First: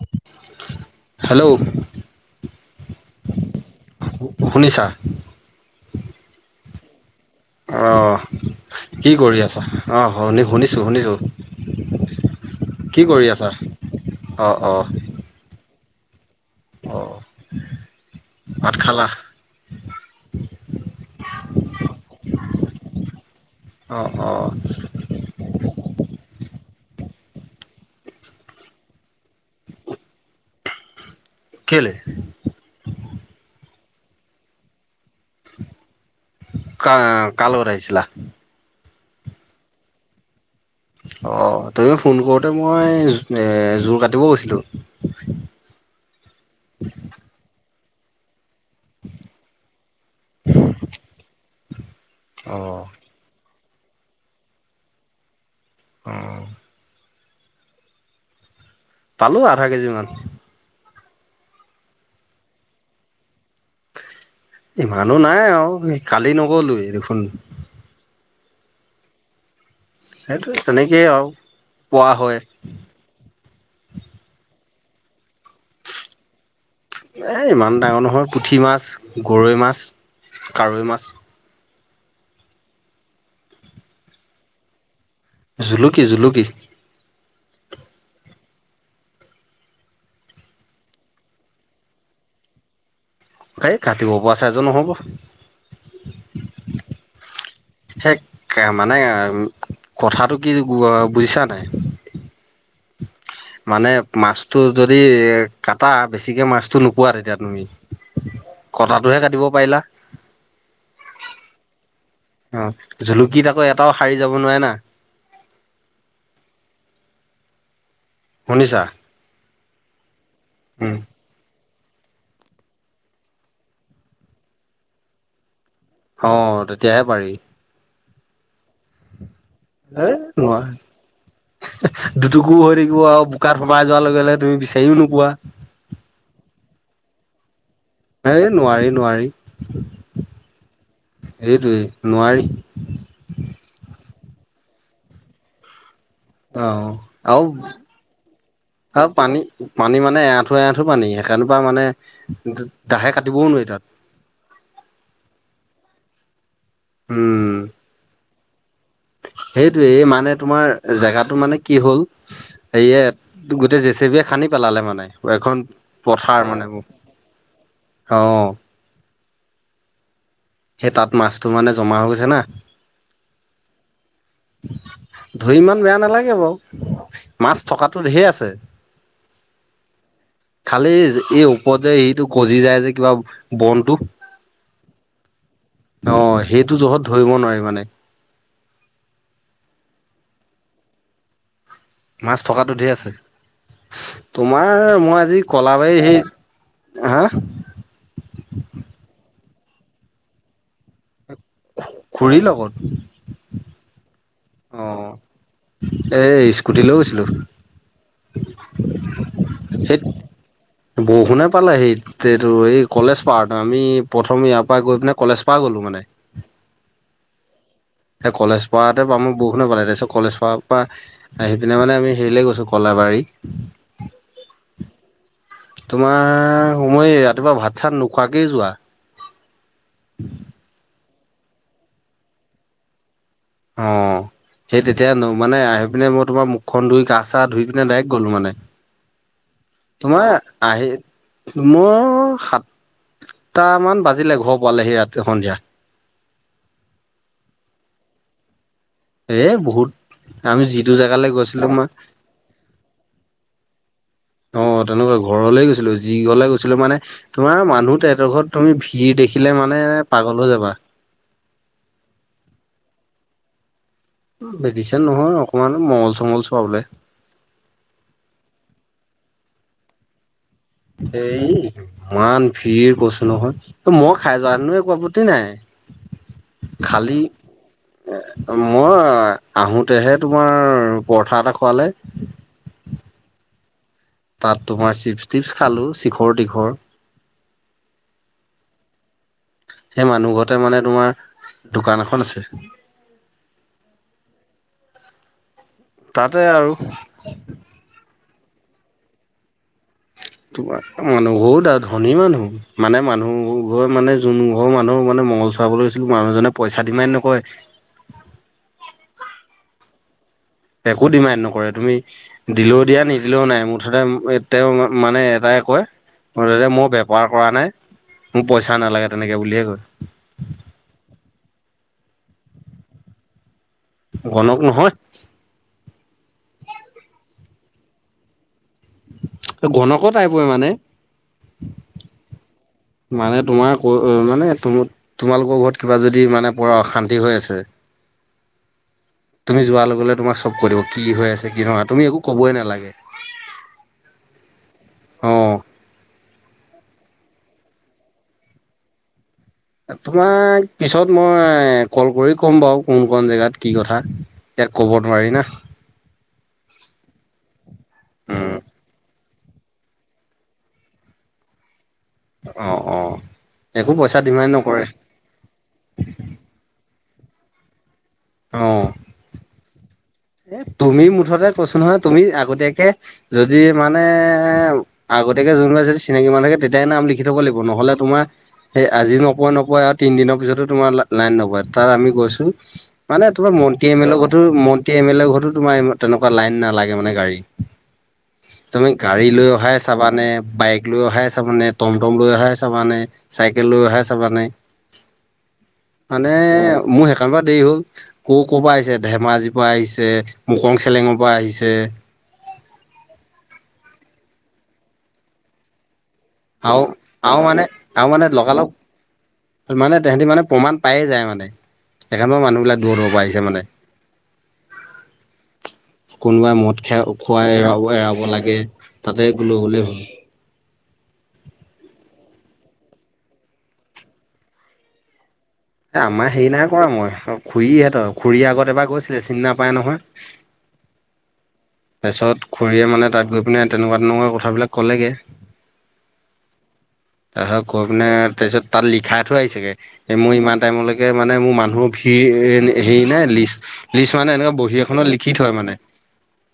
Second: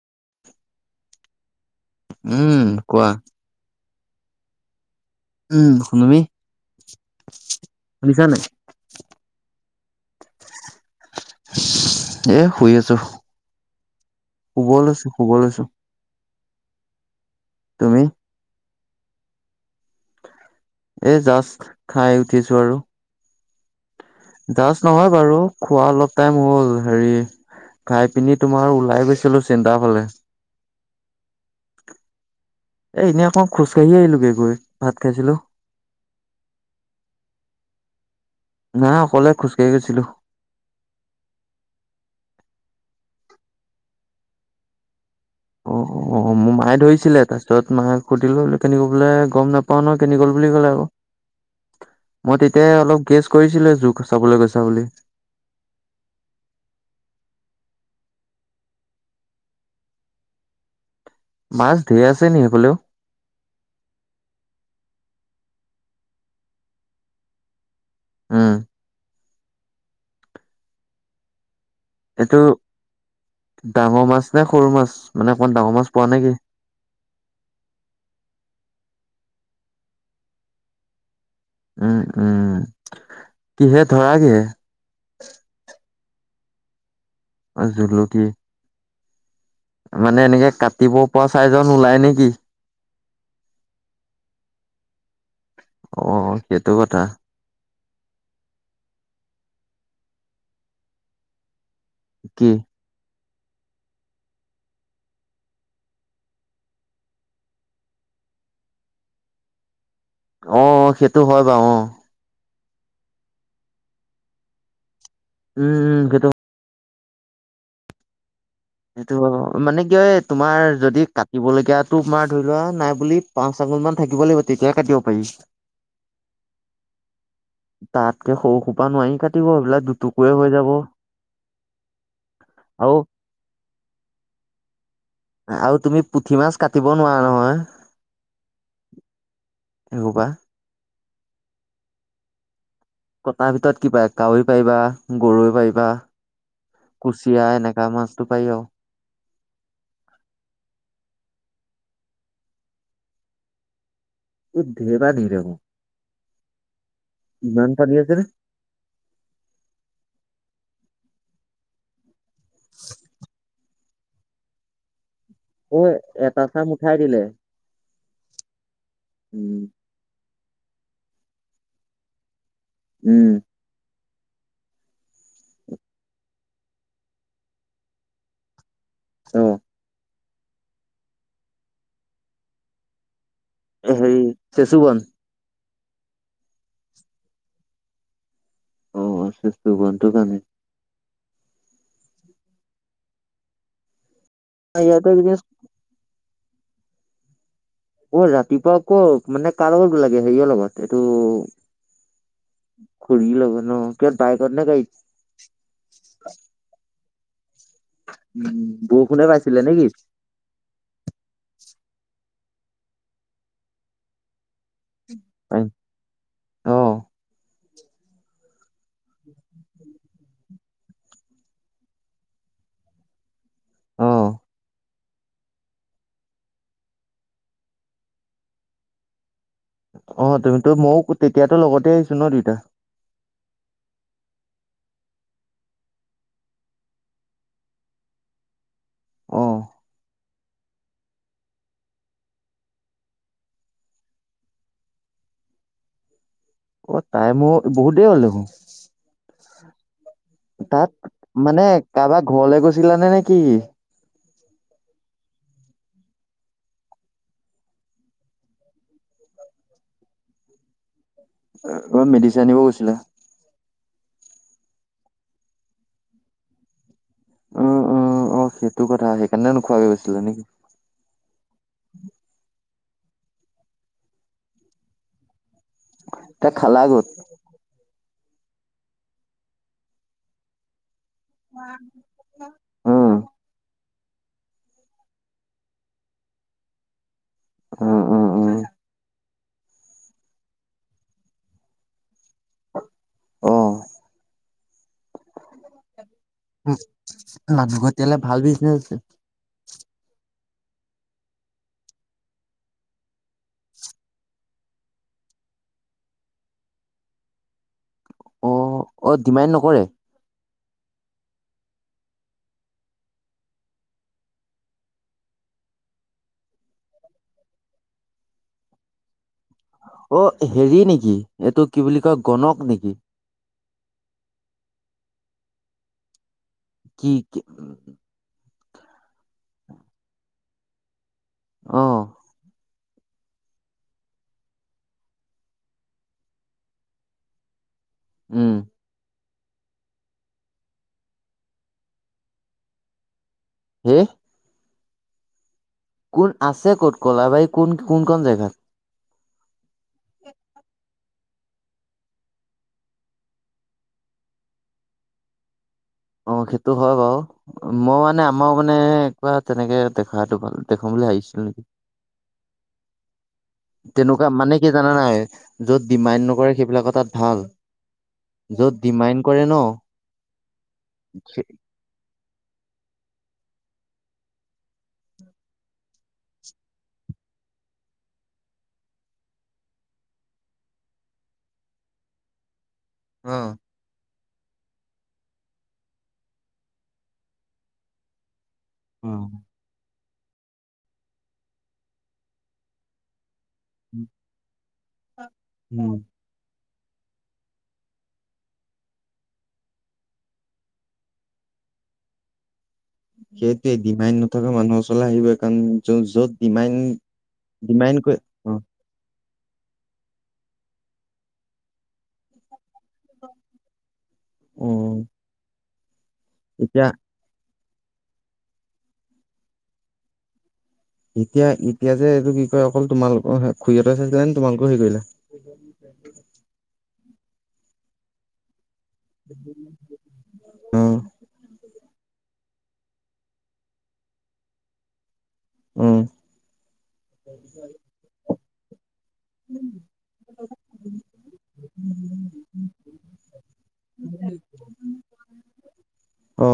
[inaudible] Hello উম কোৱা শুনিছা। উম তুমি [inaudible] অঁ শুনিছা নাই কি কৰি আছা, অ' শুনি শুনিছোঁ- শুনিছোঁ, এ শুই আছো কি কৰি আছা, শুব অ'-অ'। লৈছো শুব লৈছো অঁ তুমি। ভাত খালা। এই জাষ্ট খাই উঠিছো আৰু অ' জাষ্ট নহয় বাৰু খোৱা অলপ টাইম হ'ল, হেৰি খাই পিনি তোমাৰ ওলাই গৈছিলো চেণ্টাৰ ফালে। কেলে। এ ইনেই অকন খোজ এনেই আহিলোগে গৈ, ভাত খাইছিলো। কা কাৰ লগত আহিছিলা। নাই অকলে খোজকাঢ়ি গৈছিলো। অ', তৈও ফোন কৰোতে মই এ জোৰ কাটিব গৈছিলো। অ' অ', মোৰ মায়ে ধৰিছিলে ফাৰ্ষ্টত [unintelligible] কেনি গ'ল বোলে গম নাপাও নহয় কেনি গ'ল বুলি ক'লে আৰু, মই তেতিয় অঁ অলপ গেছ কৰিছিলো তোক চাবলৈ গৈছে বুলি। অঁ। পালো আধা কেজি মান। মাছ ঢেৰ আছে নেকি সেইফাঁলেও। ইমানো নাই আৰু কালি নগলোৱে দেখোন। উম। সেইটোৱে তেনেকে আৰু। পোৱা এইটো, হয় ডাঙৰ মাছ নে সৰু মাছ। মানে অকমান ডাঙৰ মাছ পোৱা নেকি এই ইমান ডাঙৰ নহয়, পুঠি মাছ গৰৈ মাছ, কাৰৈ মাছ। উম- উম, কিহে ধৰা কিহে। [unintelligible] কি জুলুকি? অঁ জুলুকী। মানে এনেকে কাটিব পৰা চাইজত ওলাই নেকি? এই কাটিব পৰা চাইজৰ নহ'ব। অ' সেইটো কথা। পিছে সেয়া মানে কথাটো কি বুজিছা নাই? কি? মানে মাছটো যদি এ কাতা, বেছিকে মাছটো নোপোৱা তেতিয়া তুমি। কটাটোহে কাটিব পাৰিলা। অ' সেইটো হয় বাৰু অ'। অ জুলুকীত আকৌ এটাও শাৰী যাব নোৱাৰে না। উম উম সেইটো শুনিছা সেইটো মানে কি হয়? তোমাৰ উম যদি কাটিবলগীয়া টোপ মাৰ ধৰি লোৱা নাই বুলি পাঁচ আঙুল মান থাকিব লাগিব তেতিয়াহে কাটিব পাৰি। অ তেতিয়াহে পাৰি। তাতকে সৰু সোপা নোৱাৰি কাটি হেই নোৱাৰ দুটুকুৰা হৈ আৰু থাকিব আও তাত সোমাই যোৱাৰ লগে লগে দুইপি আৰু তুমি পুঠি মাছ কাটিব নোৱাৰা নহয়। অ। এই নোৱাৰি', নোৱাৰি,। সেইসোপা এইটোৱেই নোৱাৰি কটাৰ ভিতৰত কি পায় কাঐ পাৰিবা গৰৈ পাৰিবা অ', কুচিয়া এনেকা মাছটো পাৰি আৰু আৰু-আৰু পানী-পানী মানে এআঠু এঠু পানী সেইকাৰণে বা মানে দাহে কাটিবও নোৱাৰি তাত। [unintelligible] ইমান পানী আছে নে সেইটোৱেই মানে তোমাৰ জেগাটো মানে কি হ'ল সেয়ে তোগোট এতিয়া জেচেবিয়ে খানি পেলালে মানে। এখন অ এটা পথাৰ চাম মানে, উঠাই দিলে অ। উম। সেই তাত মাছটো মানে জমা হৈ গৈছে না। উম। ধৰি ইমান বেয়া নালাগে বাও মাছ থকাটো ধেৰ আছে। অ। খালি এই ওপৰত যে এটো গজি যায় যে কিবা। বনটো হেৰি চেচু বন। অ সেইটো জহত ধৰিব নোৱাৰি মানে। অ চেচু বনটো কানে মাছ থকাটো ধেই আছে। তোমাৰ ইয়াতে মই এইকেইদিন আজি কলাবাৰী সে। হা অ ৰাতিপুৱা আকৌ মানে কা লগত গলাগে হেৰি লগত এইটো। খুৰীৰ লগত ঘুৰি আহিলো অ এই স্কুটি লৈ গৈছিল। বৰষুণে পাইছিলে নেকি [unintelligible] সেইত বৰষুণে পালে সেইত তেটো এই কলেজ পাহাৰত আমি প্ৰথমে। গৈ পিনে কলেজ পা গ'লো মানে। অ কলেজ পাওঁতে পাম বৰষুণে পালে তাৰ পিছত কলেজ পা পৰা আহি পিনে মানে আমি হেৰিলে গৈছোঁ কলাবাৰী। অ তোমাৰ সময় ৰাতিপুৱা ভাত চাত নোখোৱাকেই যোৱা। অ তুমিতো ময়ো তেতিয়াতো লগতে আহিছো ন দুয়োতা। অ সেই তেতিয়া মানে আহি পিনে মই তোমাৰ মুখখন ধুই গা চা ধুই পিনে ডাইৰেক্ট গ'লো মানে। অহ তোমাৰ আহি মোৰ সাঁতটামান বাজিলে ঘৰ পোৱালেহি সন্ধিয়া। অ তাই মোৰ বহুত দেৰি হ'ল দেখোন। এইয়ে বহুত। আমি যিটো তাত জেগালৈ মানে গৈছিলো মই কাৰোবাৰ ঘৰলে গৈছিলেনে নে কি। অ তেনেকুৱা ঘৰলে গৈছিলো যি ঘৰলে গৈছিলোঁ মানে তোমাৰ মানুহ তেহেতঁৰ ঘৰত তুমি ভিৰ দেখিলে মানে পাগল হৈ যাবা। কিবা মেডিচান দিব গৈছিলা। মেডিচন নহয় অকমান মঙ্গল চঙগল চোৱা বলে। অ অ অ সেইটো কথা সেইকাৰণে নোখোৱাকৈ গৈছিলে নে কি। কৈছোঁ নহয় ত মই খাই যোৱাহেতিনো একো আপত্তি নাই। এ খালা ক'ত। এ মই আহোঁতেহে তোমাৰ। পৰঠা এটা খোৱালে। উম তাত তোমাৰ চিপ টিপছ খালোঁ চিখৰ তীখৰ। উ উম উম সেই মানুহ ঘৰতে মানে তোমাৰ দোকান এখন আছিল। [inaudible] অ। আৰু মানুহঘৰ তেতিয়াহ'লে। ভাল বিজনেছ আছে। তোমাৰ মানুহ ঘৰু বহুত আৰু ধনী মানুহ মানে মানুহ ঘৰ মানে যোন ঘৰ মানুহ মানে মঙ্গল চৰাবলৈ গৈছিলোঁ মানুহজনে পইচা দিমান নকয়। অ অ ডিমান নকৰে। একো ডিমাণ্ড নকৰে তুমি দিলেও দিয়া নিদিলেও নাই মুঠতে তেওঁ মানে এটাই কয় মুঠতে মই বেপাৰ কৰা নাই মোৰ পইচা নালাগে তেনেকে বুলিয়ে কয় অ হেৰি নেকি এইটো কি বুলি কয় কনক নেকি গণক নহয় কি কি উ গনক টাইপই মানে অহ মানে তোমাৰ মানে তম তোমালোকৰ ঘৰত কিবা যদি মানে অশান্তি হৈ আছে উম তুমি যোৱাৰ লগে তোমাক চব কই দিব কি হৈ আছে কি নহয় তুমি একো কবই নালাগে। হম অ', কোন আছে ক'ত ক'লাবাই কোন কোন ক জেগাত। তোমাক পিছত মই কল কৰি ক'ম বাৰু কোন ক জেগাত কি কথা ইয়াক ক'ব নোৱাৰি না। অ সেইটো হয় বাৰু মই মানে উম, আমাৰ মানে। কা তেনেকে দেখাটো ভাল দেখাম বুলি ভিছিল নেকি। অ', অ', একো পইচা তেনেকুৱা ডিমাণ্ড মানে কি নকৰে জানা নাই য'ত ডিমাইণ্ড নকৰে সেইবিলাক তাত ভাল য'ত অ'। ডিমাইণ্ড কৰে ন এ তুমি মুঠতে কৈছো নহয় তুমি আগতীয়াকে যদি মানে আগতীয়াকে যোনবা যদি চিনাকি মানুহ থাকে তেতিয়ে নাম লিখি থব লাগিব নহলে তোমাৰ সেই আজি নপোৱা নপোৱা আৰু তিন দিনৰ পিছতো তোমাৰ লাইন নপোৱা তাৰ আমি গৈছো। মানে অ তোমাৰ মন্ত্ৰী এম এৰ লগত। [unintelligible] এয়া এম এল এ ঘৰতো তোমাৰ তেনেকুৱা লাইন নালাগে মানে গাড়ী। তুমি গাড়ী উম লৈ অহাই আছা চাবানে বাইক লৈ অহাই চাবানে টমটম লৈ অহাই চাবানে চাইকেল লৈ অহাই চাবা নাই মানে। মোৰ সেইকাৰণ পৰা দেৰি হ'ল ক' ক'ৰ পৰা আহিছে ধেমাজি আহিছে মকং চেলেঙৰ পৰা আহিছে। সেইটোয়ে ডিমাইণ্ড নথকা মানুহৰ ওচৰলে আহিব কাৰণ য'ত ডিমাইন আহ আহ মানে ডিমাইন আহ কৰি মানে অ লগালগ। মানে তহঁতি মানে প্ৰমাণ পায়ে যায় মানে সেই কানে মানুহ বিলাক দূৰৰ দূৰৰ পৰা আহিছে মানে। অ, কোনোবাই মদ এতিয়া খাই খুৱাই ৰ এৰাব লাগে তাতে লৈ গলে হ'ল। এতিয়া এতিয়া যে এইটো কি কয় অকল তোমালোকৰ খুুৰীহতে চাইছিলা নে তোমালোকৰ হেৰি কৰিলে? এ আমাৰ হেৰি নাই কৰা মই। অ খুৰীহঁতৰ খুৰীৰ আগত এবাৰ গৈছিলে চিনি নাপায় নহয় অঁ, তাৰপিছত খুৰীয়ে মানে তাত গৈ পিনে তেনেকুৱা তেনেকুৱা কথাবিলাক ক'লেগে। উম' আহে কম নে [unintelligible] তাৰপিছত তাত লিখ খাই থৈ আহিছেগে মোৰ ইমান টাইমলৈকে মানে মোৰ মানুহৰ ভিৰ হেৰি নাই লিষ্ট লিষ্ট মানে এনেকুৱা বহী এখনত লিখি থয় মানে। অ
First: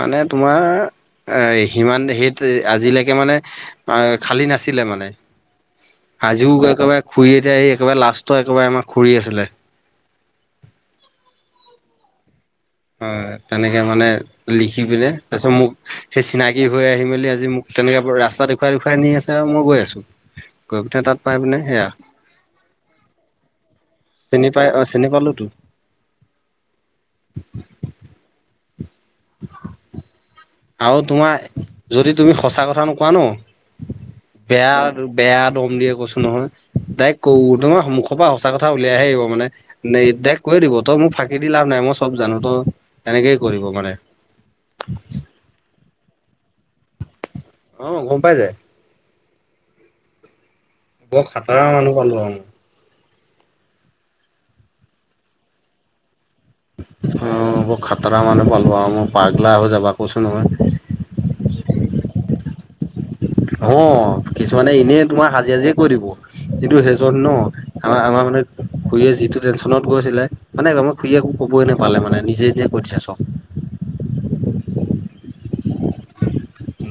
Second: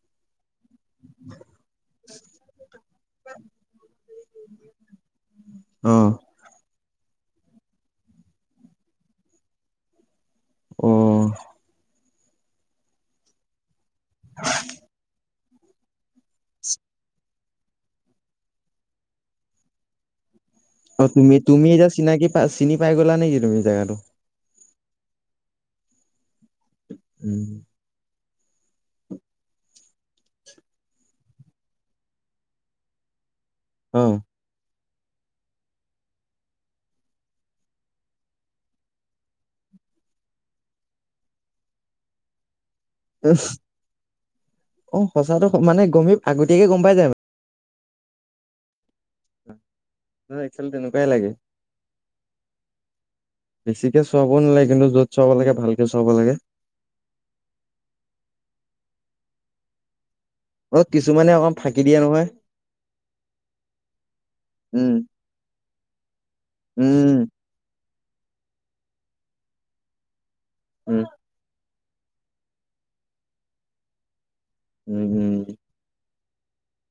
মানে তোমাৰ এ সিমান সেইত আজিলৈকে মানে। খালী নাছিলে মানে অ আজিও একেবাৰে খুৰি এতিয়া আহি একেবাৰে লাষ্ট একেবাৰে আমাৰ খুৰি আছিলে। অঁ হয় তেনে এ মানে লিখি পিনে তাৰপিছত মোক সি চিনাকি হৈ আহি মেলি আজি মোক তেনেকে ৰাস্তা দেখুৱাই দেখুৱাই নি আছে আৰু মই গৈ আছো। গৈ পিনে অঁ তাত পাই তুমি পিনে তুমি সেয়া এতিয়া চিনাকি প চিনি পাই গলা নেকি তুমি জোগাটো। চিনি পাই অ'চিনি পালোতো [inaudible] [inaudible] আৰু তোমাৰ, যদি তুমি সঁচা কথা নোকোৱা ন অ বেয়া বেয়া দম দিয়ে কৈছো নহয় ডাইক্ ক তোমাৰ মুখৰ পৰা সঁচা কথা উলিয়াই হে আহিব মানে ডাইৰেক্ কৈয়ে দিব তই মোক ফাঁকি দি লাভ নাই মই চব জানো তই এনেকেই কৰিব মানে অ সঁচাটো মানে গমি আগতীয়াকে গম পাই যায় মানে অঁ গম পাই যায়। হয়। বৰ খাতাৰা মানুহ পালোঁ আৰু বেছিকে চুৱাবও নালাগে, কিন্তু য'ত চুৱাব লাগে, ভালকে চুৱাব লাগে। অঁ বৰ খাতৰা মানুহ পালো আৰু মই, পাগলা হৈ যাবা কৈছো নহয়। অঁ কিছুমানে অকণ ফাঁকি দিয়ে নহয়। অঁ কিছুমানে উম এনে তোমাৰ সাজি সাজি কৈ দিব কিন্তু সেইজন উম ন আমাৰ আমাৰ মানে খুৰীয়ে যিটো টেনচনত গৈছিলে মানে আমাৰ উম খুৰীয়ে একো ক'বই নাপা পালে মানে নিজে নিজে কৈ দিছে চব। উম' উম'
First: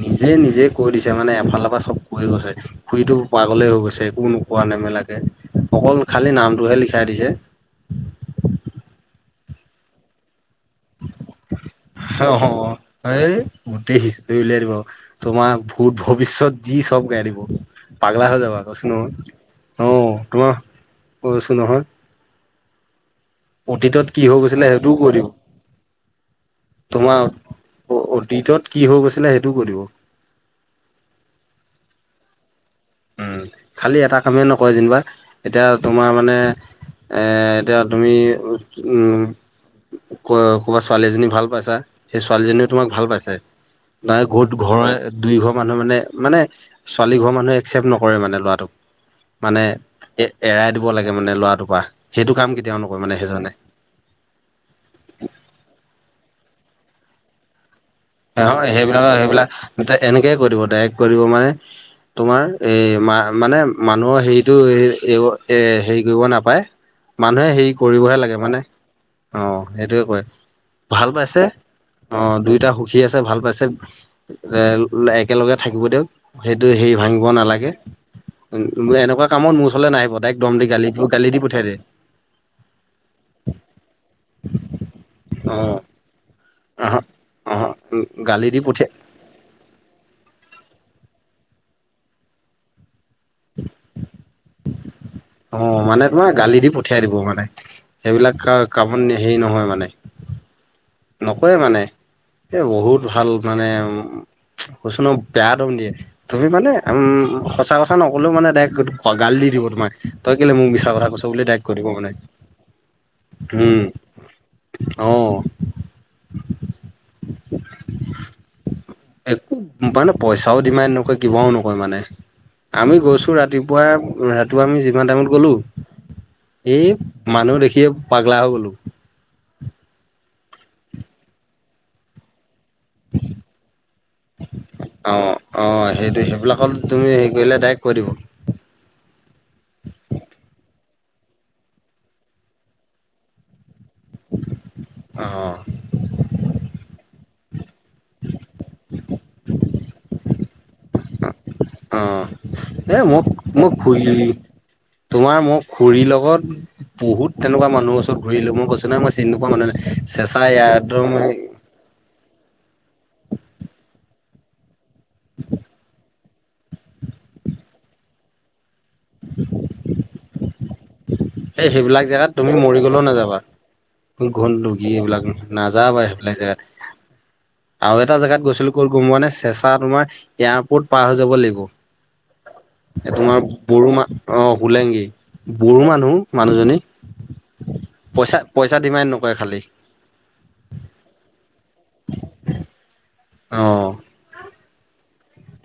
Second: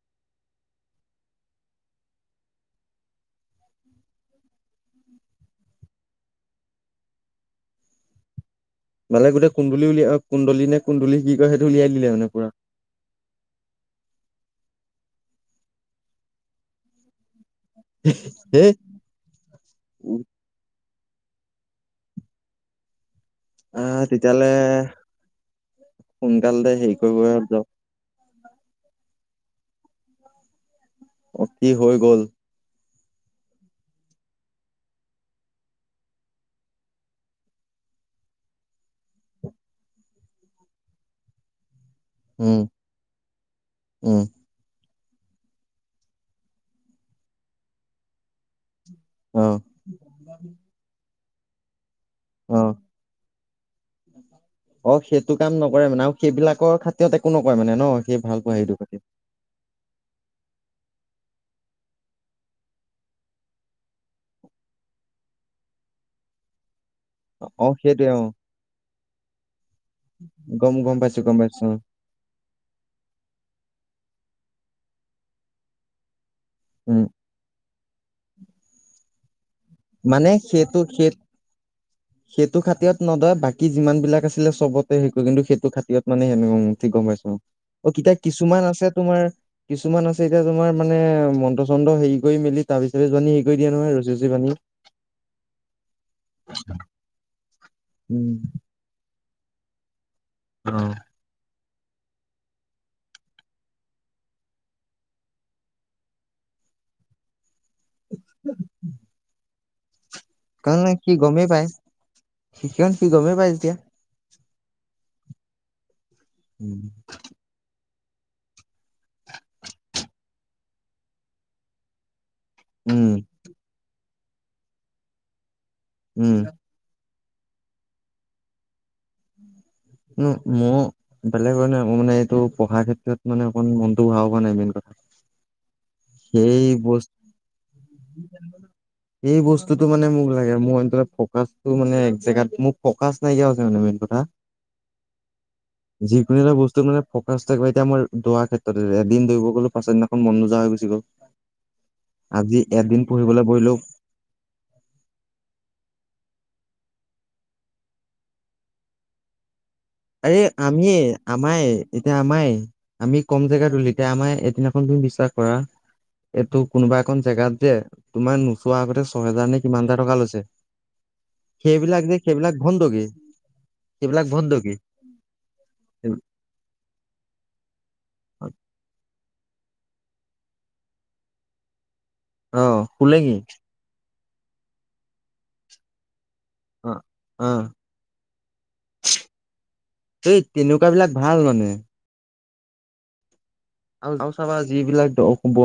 নিজে নিজে কৈ দিছে মানে এফালৰ পৰা চব কৈ গৈছে খুুৰীটো পাগলেই হৈ গৈছে একো নোপোৱা নেমেলাকে, অকল খালী নামটোহে লিখাই দিছে। মালে গোট কম বুলিলিয় আৰু [unintelligible] কুন্দলি নে কুন্দলি কি কয় সেইটো উলিয়াই দিলে অ মানে পুৰা এই গোটেই হিষ্ট্ৰী উলিয়াই দিব তোমাৰ ভত ভৱিষ্যত যি চব গাই দিব পাগলা হৈ যাবা হেই তছন অ ত কৈছোঁ নহয় আহ অতীতত কি হৈ তেতিয়াহ'লে গৈছিলে সেইটোও কৰিম সোনকালতে হেৰি কৰিবাত যাও [unintelligible] অতীতত কি হৈ গৈছিলে সেইটো কৰিব অ কি হৈ গ'ল উম খালি এটা কামেই নকৰে যেনিবা এতিয়া তোমাৰ মানে এ এতিয়া তুমি উম ক ক'বাত ছোৱালীজনী ভাল পাইছা সেই উম ছোৱালীজনীও তোমাক ভাল পাইছে উম তাই ক'ত ঘৰ দুই ঘৰ মানুহ মানে মানে ছোৱালী ঘৰ মানুহে একচেপ্ নকৰে মানে ল'ৰাটোক অ মানে এ এৰাই দিব লাগে ত মানে ল'ৰাটোপা অ অ সেইটো কাম নকৰে মানে সেইবিলাকৰ খাতিৰত একো নকয় মানে ন সেই ভাল পোৱা হেৰিটো খাতিৰত সেইবিলাক সেইবিলাকয়া এনেকয়ে কৰিব ডাইৰেক্ কৰিব মানে তোমাৰ এ মা মানে মানুহৰ হেৰিটো এ হেৰি কৰিব নাপায় মানুহে অ হেৰি সেইটোৱে কৰিবহে অ লাগে মানে অ সেইটোৱে কয় গম গম ভাল পাইছো গম পাইছে পাইছো অ দুইটা ভাল পাইছে এ একেলগে থাকিব দিয়ক সেইটো হেৰি উম ভাঙিব নালাগে এনেকুৱা কামত [unintelligible] মানে ডাইৰেক্ট দম দি সেইটো গালি সেই গালি দি পঠিয়াই দিয়ে সেইটো খাতিৰত নদয় বাকী যিমান বিলাক আছিলে চবতে সেইটো কিন্তু অ সেইটো খাতিয়ৰত মানে সে উঠিক আহ গমপাইছো অ কিতা গালি দি কিছুমান আছে পঠিয়াই তোমাৰ কিছুমান আছে এতিয়া তোমাৰ মানে মন্ত্ৰ চন্দ হেৰি কৰি মেলি তাৰ পিছাপ জানী হেৰি কৰি দিয়া নহয় ৰচী ৰচি পানী অ মানে তোমাৰ গালি দি পঠিয়াই দিব মানে উম সেইবিলাক কাম হেৰি নহয় মানে অ। নকয়ে মানে এ বহুত ভাল মানে উম কৈছো নহয় বেয়া ডম দিয়ে তুমি মানে উম সঁচ সঁচাথকথা নক'লেও মানে ডাইৰেক্ট গালি দি দিব মাক তই কেলে মোক মিছাৰ কাৰণ কথা সি কৈছ বুলি গমেই তাইক পায় কৰিব মানে শিকণ সি গমেই পায় যেতিয়া উম অ উম একো মানে পইচাও ডিমান নকৰে কিবাও নকয় মানে আমি উম গৈছো ৰাতিপুৱাই ৰাতিপুৱা আমি যিমান টাইমত গ'লো এই মানুহ দেখিয়ে পাগলা হৈ গলো মই বেলেগ কাৰ নে মোৰ মানে এইটো পঢ়াৰ ক্ষেত্ৰত মানে অকণ মনটো বহাব পৰা নাই মেইন কথা অ অ সেইটো সেই সেইবিলাকত তুমি হেৰি কৰিলে ডাইৰেক্ট কৈ দিব বস্তু এইেই বস্তুটো মানে মোক লাগে মইটোপ মানেোত মোৰ ফ নাইকিয়া হৈছে মে অ যিকোনো এটা বস্তু মানে ফোক এতিয়া মই দ ক্ষেত্ৰত এদ দৌ গ'লো পাচছদিনাখন মনোজা হৈ গুি গ'ল অ আজি এ এদিন মোক পঢ়িবলৈ মই বহিলো খুৰী তোমাৰ মোক খুৰীৰ লগত বহুত তেনেুৱা মানুৰ ওচৰতূৰিল মই কৈছ ন মই চিকোৱা মানুহে আ আমিয়ে আমাই এতিয়া আমাই আমি কম জেগাত উলিতিয়া আম এদিনা ধ বিশ্বাস কৰা এইটো কোনোবা এখন জেগাত যে তোমাৰ চোৱা আগতে ছহেজাৰ নে কিমানটা টকা লৈছে এই সেইবিলাক জেগাত তুমি মৰি গলেও নাযাবা সেইবিলাক ভণ্ডগী ঘোুগি এইবিলাক নাযা বাৰু সেইবিলাক জেগাত আৰু এটা জেগাত গৈছিলো ক'ত গম পোৱা নাই চেঁচা তোমাৰ এয়াৰপত পাৰ হৈ যাব লাগিব অ' তোমাৰ শুলেঙি ব়ো মা অ হোলেংগি বড়ো মানুহ মানুহজনী অ' অ' পইচা পইচা ডিমাণ্ড নকৰে খালী এই তেনেকুৱা বিলাক াশাব যিবিলাক দ ব